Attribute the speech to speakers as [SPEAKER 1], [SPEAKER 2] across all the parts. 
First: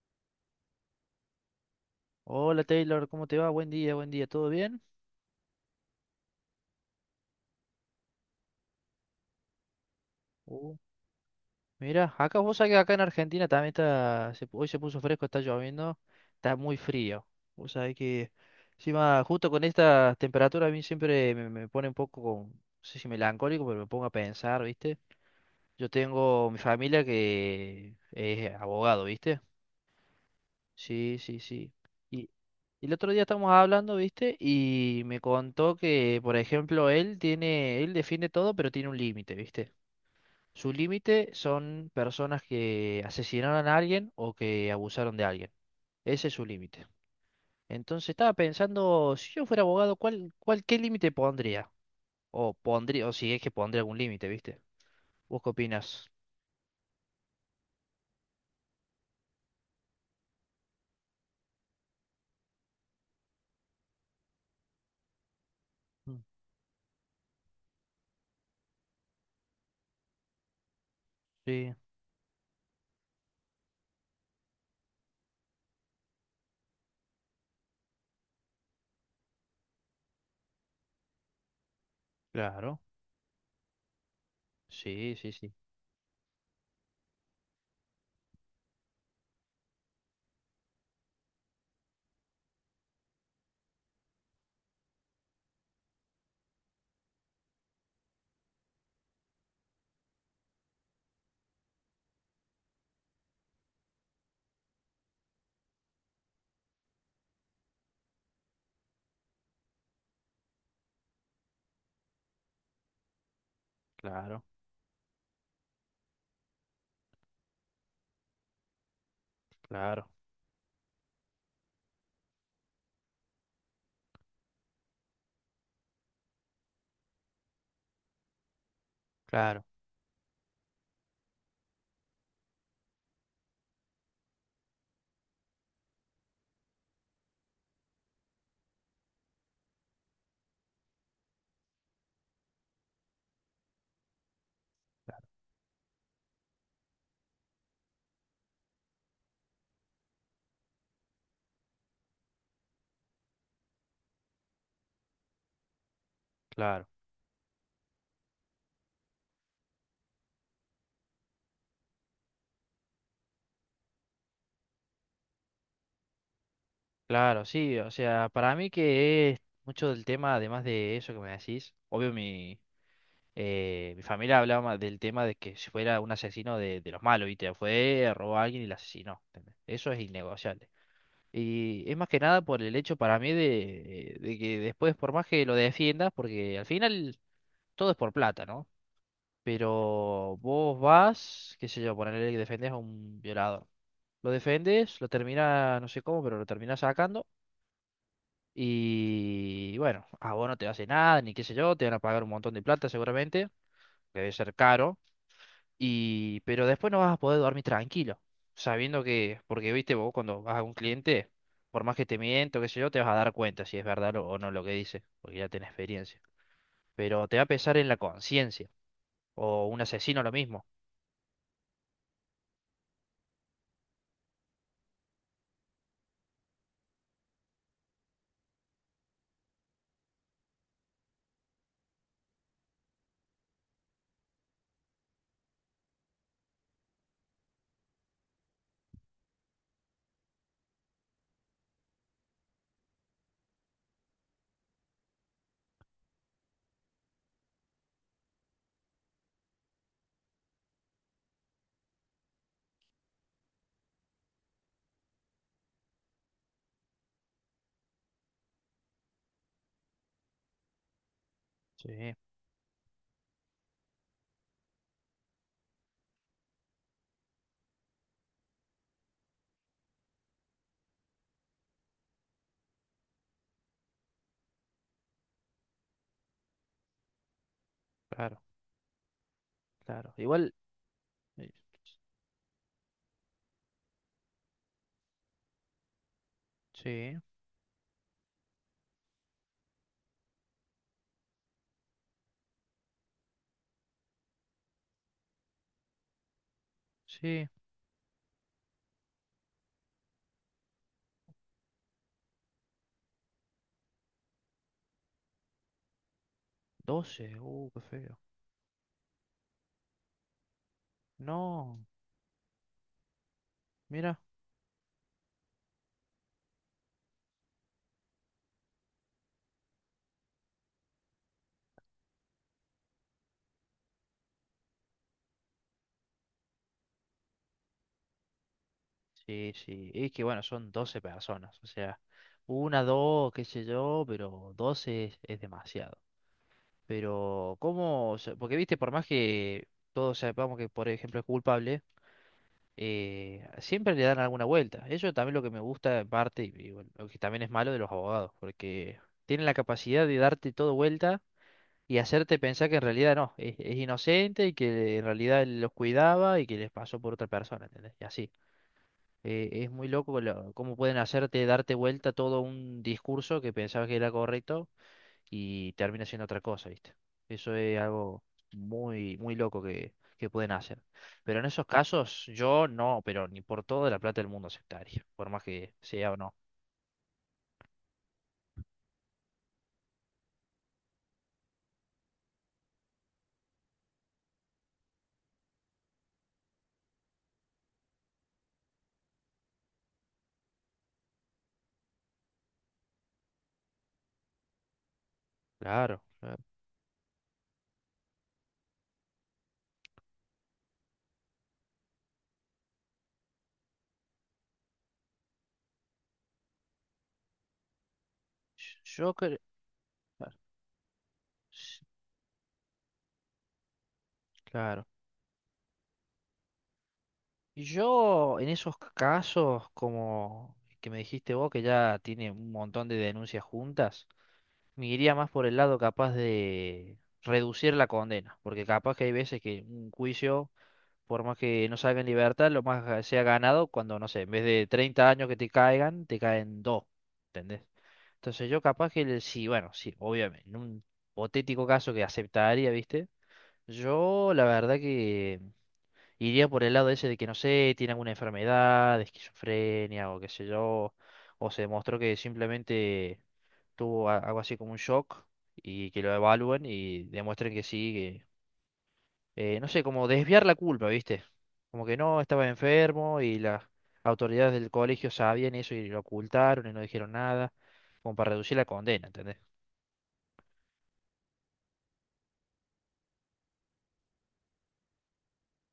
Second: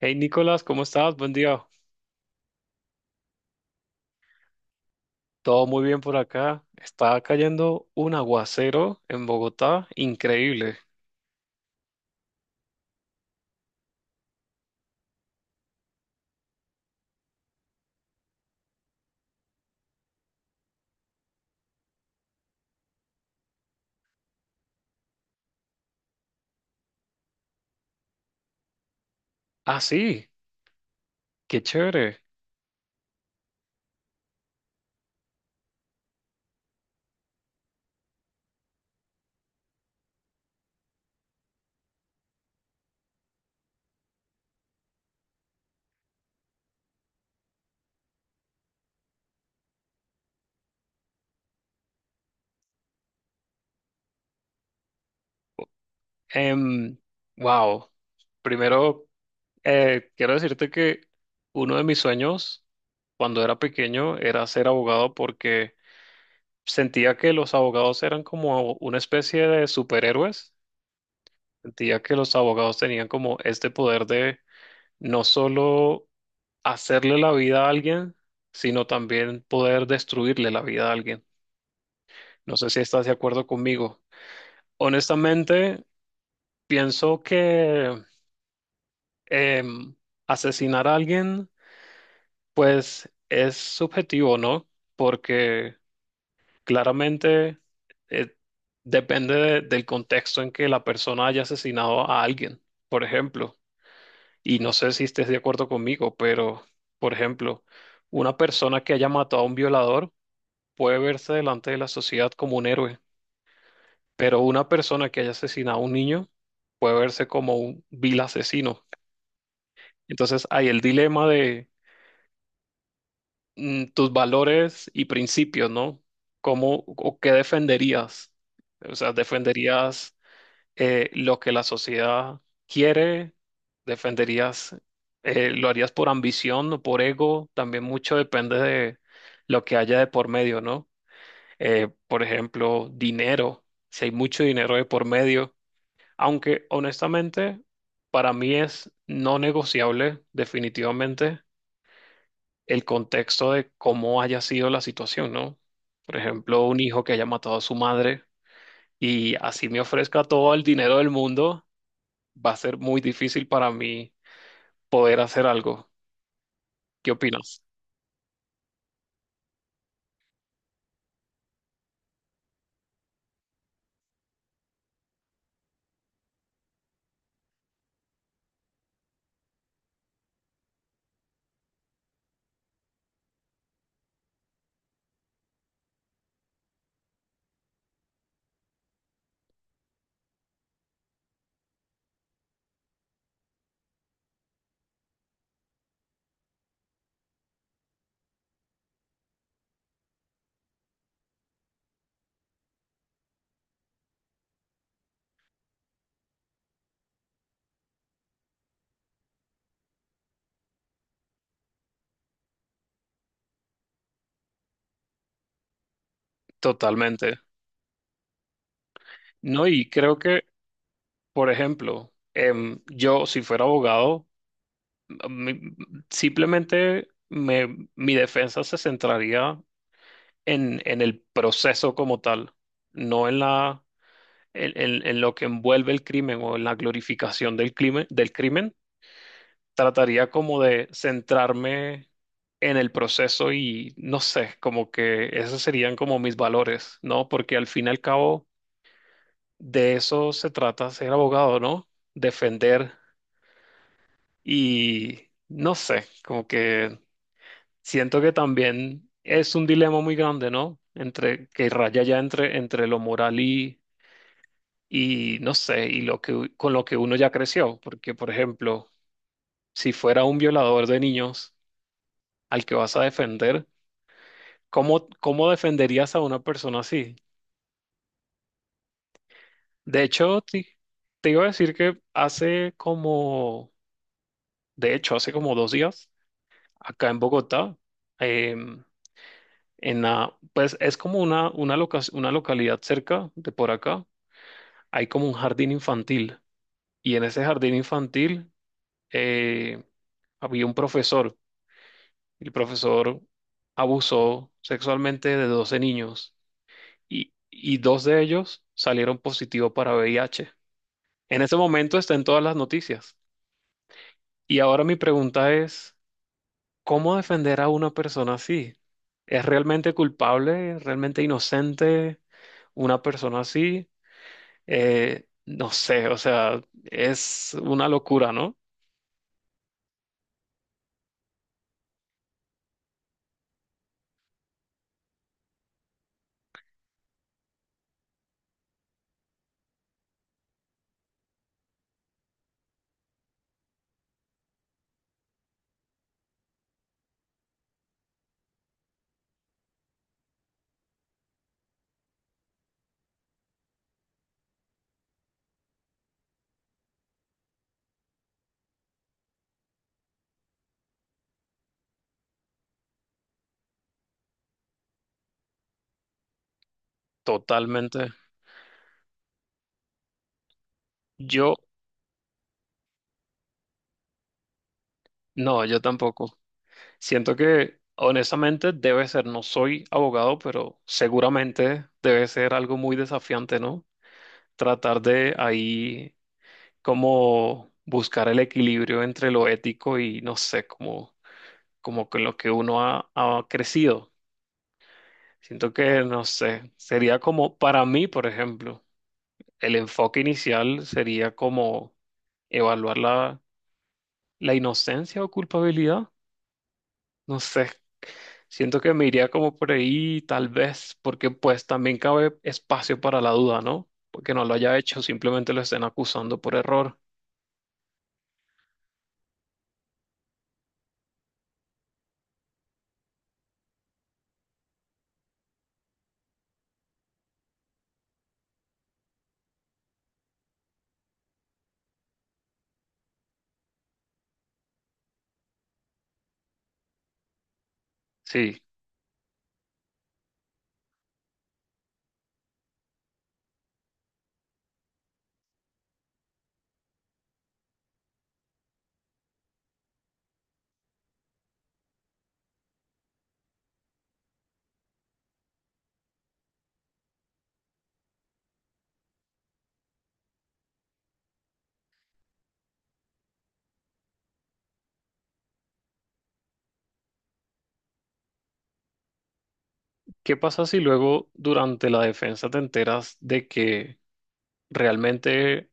[SPEAKER 1] Hey Nicolás, ¿cómo estás? Buen día.
[SPEAKER 2] Hola Taylor, ¿cómo te va? Buen día, ¿todo bien?
[SPEAKER 1] Todo muy bien por acá. Está cayendo un aguacero en Bogotá,
[SPEAKER 2] Uh,
[SPEAKER 1] increíble.
[SPEAKER 2] mira, acá vos sabés que acá en Argentina también está, hoy se puso fresco, está lloviendo, está muy frío. Vos sabés que encima justo con esta temperatura a mí siempre me pone un poco, no sé si melancólico, pero me pongo a pensar, ¿viste? Yo tengo mi familia que es abogado, ¿viste?
[SPEAKER 1] Ah, sí,
[SPEAKER 2] Sí, sí,
[SPEAKER 1] qué
[SPEAKER 2] sí.
[SPEAKER 1] chévere.
[SPEAKER 2] Y- y el otro día estábamos hablando, ¿viste? Y me contó que, por ejemplo, él tiene, él defiende todo, pero tiene un límite, ¿viste? Su límite son personas que asesinaron a alguien o que abusaron de alguien. Ese es su límite. Entonces estaba pensando, si yo fuera abogado, ¿cuál, qué límite pondría? O pondría, o si es que pondría algún límite, ¿viste? ¿Vos qué opinas?
[SPEAKER 1] Em, wow. Primero, quiero decirte que uno de mis sueños cuando era pequeño era ser abogado porque
[SPEAKER 2] Mm.
[SPEAKER 1] sentía que los abogados eran como una especie de superhéroes.
[SPEAKER 2] Sí,
[SPEAKER 1] Sentía que los abogados tenían como este poder de no solo hacerle la vida a alguien, sino también poder destruirle la vida a alguien. No sé si
[SPEAKER 2] claro.
[SPEAKER 1] estás de acuerdo conmigo.
[SPEAKER 2] Sí, sí, sí.
[SPEAKER 1] Honestamente, pienso que em, asesinar a alguien, pues es subjetivo, ¿no? Porque claramente eh, depende del contexto en que la persona haya asesinado a alguien, por ejemplo. Y no sé si estés de acuerdo conmigo, pero, por ejemplo, una persona que haya matado a un violador, puede verse delante de la sociedad como un héroe, pero
[SPEAKER 2] Claro,
[SPEAKER 1] una persona que haya asesinado a un niño puede verse como un vil asesino.
[SPEAKER 2] claro,
[SPEAKER 1] Entonces hay el dilema de tus valores y principios, ¿no? ¿Cómo o qué defenderías? O sea,
[SPEAKER 2] claro,
[SPEAKER 1] ¿defenderías lo que la sociedad quiere? ¿Defenderías, lo harías por ambición o por ego? También mucho depende de lo que haya de por medio, ¿no? Por ejemplo, dinero, si hay mucho dinero de por medio, aunque honestamente para mí es no negociable definitivamente el contexto de cómo haya sido la situación, ¿no? Por ejemplo, un
[SPEAKER 2] claro,
[SPEAKER 1] hijo que haya matado a su madre y así me ofrezca todo el dinero del mundo, va a ser muy difícil para mí poder hacer algo. ¿Qué
[SPEAKER 2] claro.
[SPEAKER 1] opinas?
[SPEAKER 2] Sí, o sea, para mí que es mucho del tema, además de eso que me decís, obvio mi familia hablaba del tema de que si fuera un asesino de los malos, ¿viste? Fue, robó a alguien y lo asesinó. ¿Entendés? Eso es innegociable. Y es más que nada por el hecho para mí de que después, por más que lo defiendas, porque al final todo es por plata, ¿no? Pero vos vas, qué sé yo, ponerle que defendes a un violador. Lo defendes, lo termina, no sé cómo, pero lo termina sacando. Y bueno, a vos no te hace nada, ni qué sé yo, te van a pagar un montón de plata seguramente, que debe ser caro. Y, pero después no vas a poder dormir tranquilo, sabiendo que, porque viste vos cuando vas a un cliente, por más que te miento, qué sé yo, te vas a dar cuenta si es verdad o no lo que dice, porque ya tenés experiencia. Pero te
[SPEAKER 1] Totalmente.
[SPEAKER 2] va a pesar en la conciencia,
[SPEAKER 1] No,
[SPEAKER 2] o un
[SPEAKER 1] y creo
[SPEAKER 2] asesino lo
[SPEAKER 1] que,
[SPEAKER 2] mismo.
[SPEAKER 1] por ejemplo, yo si fuera abogado, mi- simplemente mi defensa se centraría en el proceso como tal, no en la, en, en lo que envuelve el crimen o en la glorificación del crimen, del crimen. Trataría como de centrarme en el proceso y no sé, como que esos serían como mis valores, ¿no? Porque al fin y al cabo de eso se trata ser abogado, ¿no? Defender y no sé, como que siento que también es un dilema muy grande, ¿no? Entre que raya
[SPEAKER 2] Sí,
[SPEAKER 1] ya entre, entre lo moral y no sé, y lo que con lo que uno ya creció. Porque, por ejemplo, si fuera un violador de niños al que vas a defender, ¿cómo, cómo defenderías a una persona así?
[SPEAKER 2] claro,
[SPEAKER 1] De
[SPEAKER 2] claro.
[SPEAKER 1] hecho,
[SPEAKER 2] Igual,
[SPEAKER 1] te, iba a
[SPEAKER 2] eh,
[SPEAKER 1] decir que hace como, de hecho, hace como dos días, acá
[SPEAKER 2] sí,
[SPEAKER 1] en Bogotá, em, en la, pues es como una, una localidad cerca de por acá hay como un jardín infantil y en ese
[SPEAKER 2] sí,
[SPEAKER 1] jardín infantil eh, había un profesor. El profesor abusó sexualmente de 12 niños
[SPEAKER 2] doce,
[SPEAKER 1] y
[SPEAKER 2] qué
[SPEAKER 1] dos
[SPEAKER 2] feo.
[SPEAKER 1] de ellos salieron positivos para VIH. En ese
[SPEAKER 2] No,
[SPEAKER 1] momento está en todas las noticias.
[SPEAKER 2] mira,
[SPEAKER 1] Y ahora mi pregunta es, ¿cómo defender a una persona así? ¿Es realmente culpable? ¿Realmente inocente una persona así? No sé, o sea, es una locura, ¿no?
[SPEAKER 2] sí, sí, es que bueno, son 12 personas, o sea, una, dos, qué sé yo, pero 12 es demasiado. Pero, ¿cómo? O sea, porque, viste, por más que todos sepamos que, por ejemplo, es culpable, siempre le dan alguna vuelta. Eso también es lo que me gusta en parte, y bueno, lo que también es malo de los abogados, porque tienen la capacidad de darte todo vuelta y hacerte pensar que en realidad no, es inocente y que en realidad él los cuidaba y que les pasó por otra persona, ¿entendés? Y así. Es muy loco cómo pueden hacerte darte vuelta todo un discurso que pensabas que era correcto y termina siendo otra cosa, ¿viste? Eso es
[SPEAKER 1] Totalmente.
[SPEAKER 2] algo muy, muy loco que pueden hacer. Pero en
[SPEAKER 1] Yo,
[SPEAKER 2] esos casos, yo no, pero ni por toda la plata del mundo aceptaría, por más
[SPEAKER 1] no,
[SPEAKER 2] que
[SPEAKER 1] yo
[SPEAKER 2] sea o no.
[SPEAKER 1] tampoco. Siento que, honestamente, debe ser, no soy abogado, pero seguramente debe ser algo muy desafiante, ¿no? Tratar de ahí como buscar el equilibrio entre lo ético y, no sé, como, como con lo que uno ha, ha crecido. Siento que,
[SPEAKER 2] Claro,
[SPEAKER 1] no
[SPEAKER 2] claro.
[SPEAKER 1] sé, sería como, para mí, por ejemplo, el enfoque inicial sería como evaluar la, la inocencia o culpabilidad. No sé, siento que me
[SPEAKER 2] Yo
[SPEAKER 1] iría
[SPEAKER 2] creo.
[SPEAKER 1] como por ahí, tal vez, porque pues también cabe espacio para la duda, ¿no? Porque no lo haya
[SPEAKER 2] Claro.
[SPEAKER 1] hecho, simplemente lo estén acusando por error.
[SPEAKER 2] Y yo en esos casos, como que me dijiste vos, que ya tiene un montón de denuncias juntas, me iría más por el lado capaz de reducir la condena, porque capaz que hay veces que un juicio por más que no salga en libertad, lo más que sea ganado cuando, no sé, en vez de 30 años que te caigan, te caen dos, ¿entendés? Entonces yo
[SPEAKER 1] Sí.
[SPEAKER 2] capaz que, sí, bueno, sí, obviamente, en un hipotético caso que aceptaría, ¿viste? Yo la verdad que iría por el lado ese de que, no sé, tiene alguna enfermedad, de esquizofrenia o qué sé yo, o se demostró que simplemente tuvo algo así como un shock y que lo evalúen y demuestren que sí, no sé, como desviar la culpa, ¿viste? Como que no, estaba enfermo y las autoridades del colegio sabían eso y lo ocultaron y no dijeron nada, como para reducir la condena, ¿entendés?
[SPEAKER 1] ¿Qué pasa si luego durante la defensa te enteras de que realmente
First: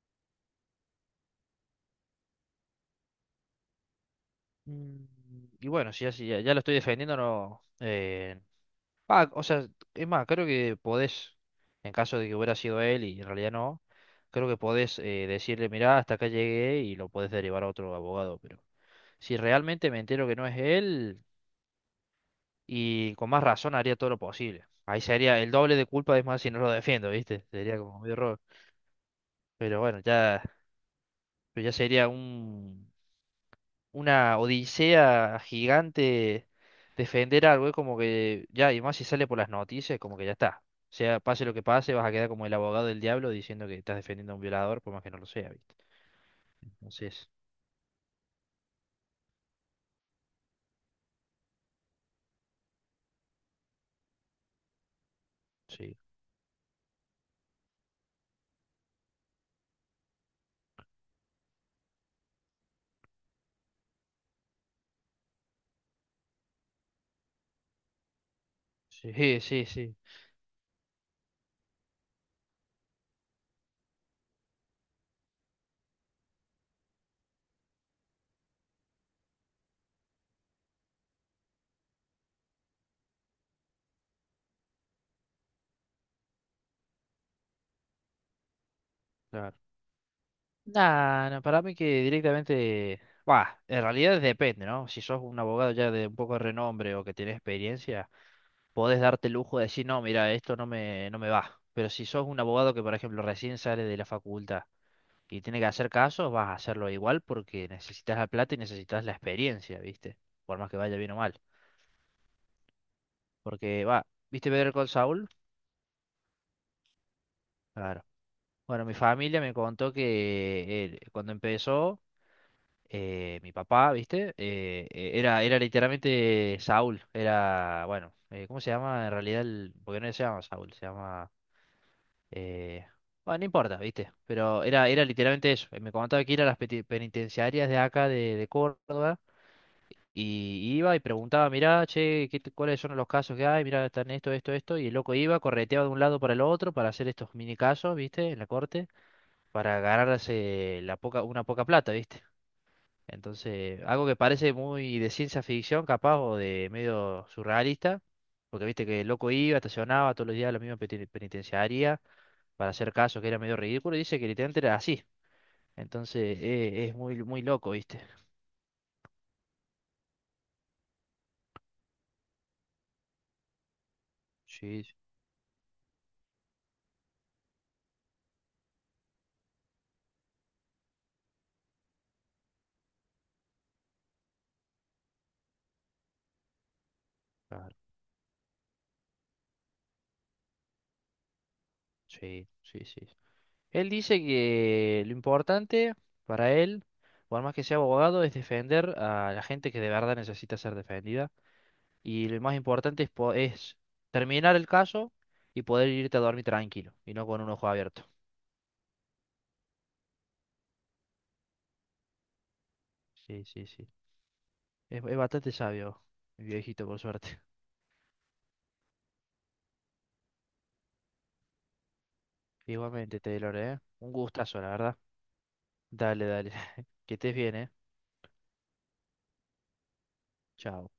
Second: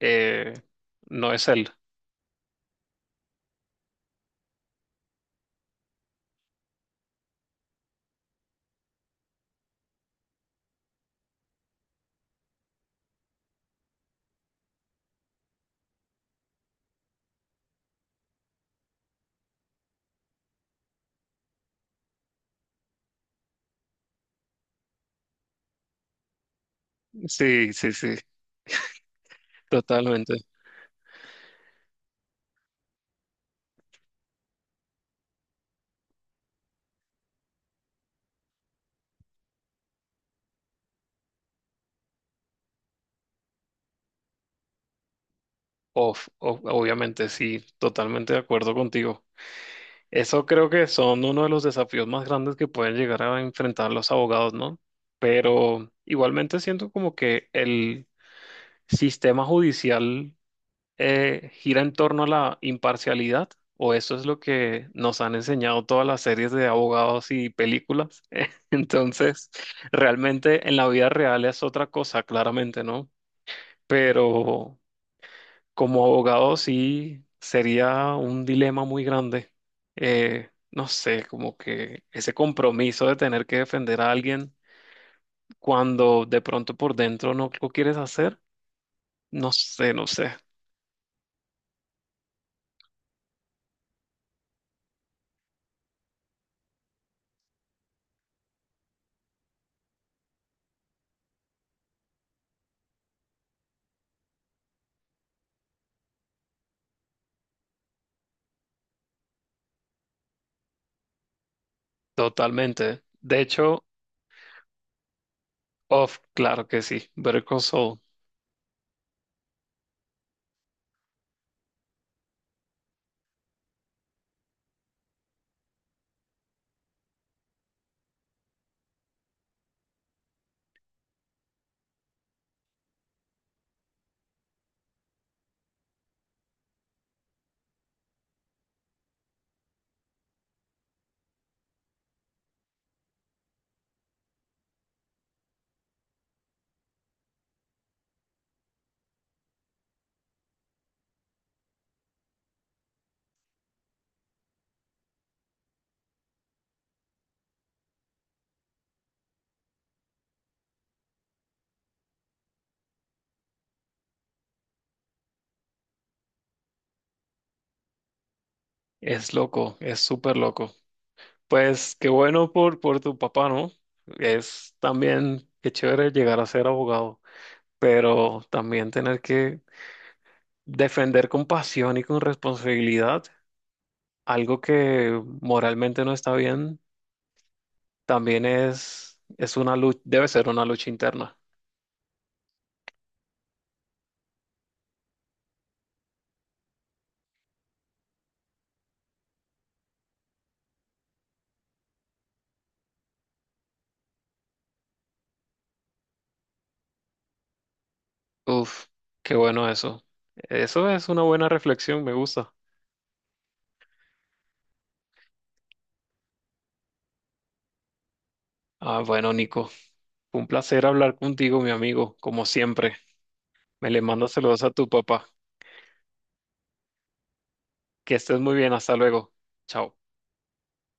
[SPEAKER 1] eh, no es él?
[SPEAKER 2] Mm. Y bueno, si ya, si ya, ya lo estoy defendiendo, no, o sea, es más, creo que podés, en caso de que hubiera sido él y en realidad no, creo que podés, decirle, mirá, hasta acá llegué y lo podés derivar a otro abogado, pero si realmente me entero que no es él... Y con más razón haría todo lo posible. Ahí sería el doble de culpa, es más, si no lo defiendo, ¿viste?
[SPEAKER 1] Sí,
[SPEAKER 2] Sería
[SPEAKER 1] sí,
[SPEAKER 2] como medio
[SPEAKER 1] sí,
[SPEAKER 2] error. Pero bueno, ya,
[SPEAKER 1] totalmente.
[SPEAKER 2] pero ya sería una odisea gigante defender algo. Es como que ya, y más si sale por las noticias, como que ya está. O sea, pase lo que pase, vas a quedar como el abogado del diablo diciendo que estás defendiendo a un violador, por más que no lo sea, ¿viste?
[SPEAKER 1] Obviamente,
[SPEAKER 2] Entonces,
[SPEAKER 1] sí, totalmente de acuerdo contigo. Eso creo que son uno de los desafíos más grandes que pueden llegar a enfrentar los abogados, ¿no? Pero
[SPEAKER 2] sí,
[SPEAKER 1] igualmente siento como que el sistema judicial gira en torno a la imparcialidad, o eso es lo que nos han enseñado todas las series de abogados y películas.
[SPEAKER 2] sí,
[SPEAKER 1] Entonces,
[SPEAKER 2] sí, sí.
[SPEAKER 1] realmente en la vida real es otra cosa, claramente, ¿no? Pero como abogado sí sería un dilema muy grande. No sé, como que ese compromiso de tener que defender a alguien cuando de pronto por dentro no lo quieres hacer, no
[SPEAKER 2] Claro.
[SPEAKER 1] sé, no sé,
[SPEAKER 2] Nah, no, para mí que directamente, va, en realidad depende, ¿no? Si sos un abogado ya de un poco de renombre o que tenés experiencia, podés darte el lujo de decir, no, mira, esto no me va. Pero si sos un abogado que, por ejemplo, recién sale de la facultad y tiene que hacer casos, vas a hacerlo igual porque necesitas la plata y necesitas la experiencia, ¿viste? Por más que vaya bien o mal.
[SPEAKER 1] totalmente. De hecho,
[SPEAKER 2] Porque, va, ¿viste Better Call Saul?
[SPEAKER 1] off, claro que sí, Better Call Saul
[SPEAKER 2] Claro. Bueno, mi familia me contó que, cuando empezó, mi papá, ¿viste? Era literalmente Saúl, era, bueno, ¿cómo se llama? En realidad, el, porque no se llama Saúl, se llama... eh, bueno, no importa, ¿viste? Pero era literalmente eso. Me contaba que ir a las penitenciarias de acá, de Córdoba, y iba y preguntaba, mirá, che, cuáles son los casos que hay? Mirá, están esto, esto, esto, y el loco iba, correteaba de un lado para el otro para hacer estos mini casos, ¿viste? En la corte, para ganarse una poca plata, ¿viste? Entonces, algo que parece muy de ciencia ficción, capaz, o de medio surrealista, porque viste que el loco iba, estacionaba todos los días a la misma penitenciaría para hacer caso que era medio ridículo, y dice que literalmente era así. Entonces, es muy, muy loco, ¿viste?
[SPEAKER 1] es loco, es súper loco. Pues qué bueno por tu papá, ¿no? Es
[SPEAKER 2] Sí, sí,
[SPEAKER 1] también, qué chévere llegar a ser abogado, pero también tener que defender con pasión y con responsabilidad algo que moralmente no está bien,
[SPEAKER 2] claro,
[SPEAKER 1] también es una lucha, debe ser una lucha interna.
[SPEAKER 2] sí, sí, sí. Él dice que lo importante para él, por más que sea abogado, es defender a la gente que de verdad necesita ser defendida. Y lo más importante es, es terminar el caso y poder irte a dormir tranquilo y no con un ojo abierto.
[SPEAKER 1] Uf, qué bueno eso. Eso es una buena reflexión, me gusta.
[SPEAKER 2] Sí, sí, sí. Es bastante sabio, mi viejito, por suerte.
[SPEAKER 1] Ah, bueno, Nico, fue un placer hablar contigo, mi amigo, como siempre.
[SPEAKER 2] Igualmente, Taylor, ¿eh?
[SPEAKER 1] Me le
[SPEAKER 2] Un
[SPEAKER 1] mando
[SPEAKER 2] gustazo,
[SPEAKER 1] saludos
[SPEAKER 2] la
[SPEAKER 1] a tu
[SPEAKER 2] verdad.
[SPEAKER 1] papá.
[SPEAKER 2] Dale, dale. Que estés bien, ¿eh?
[SPEAKER 1] Que estés muy bien, hasta luego. Chao.
[SPEAKER 2] Chao.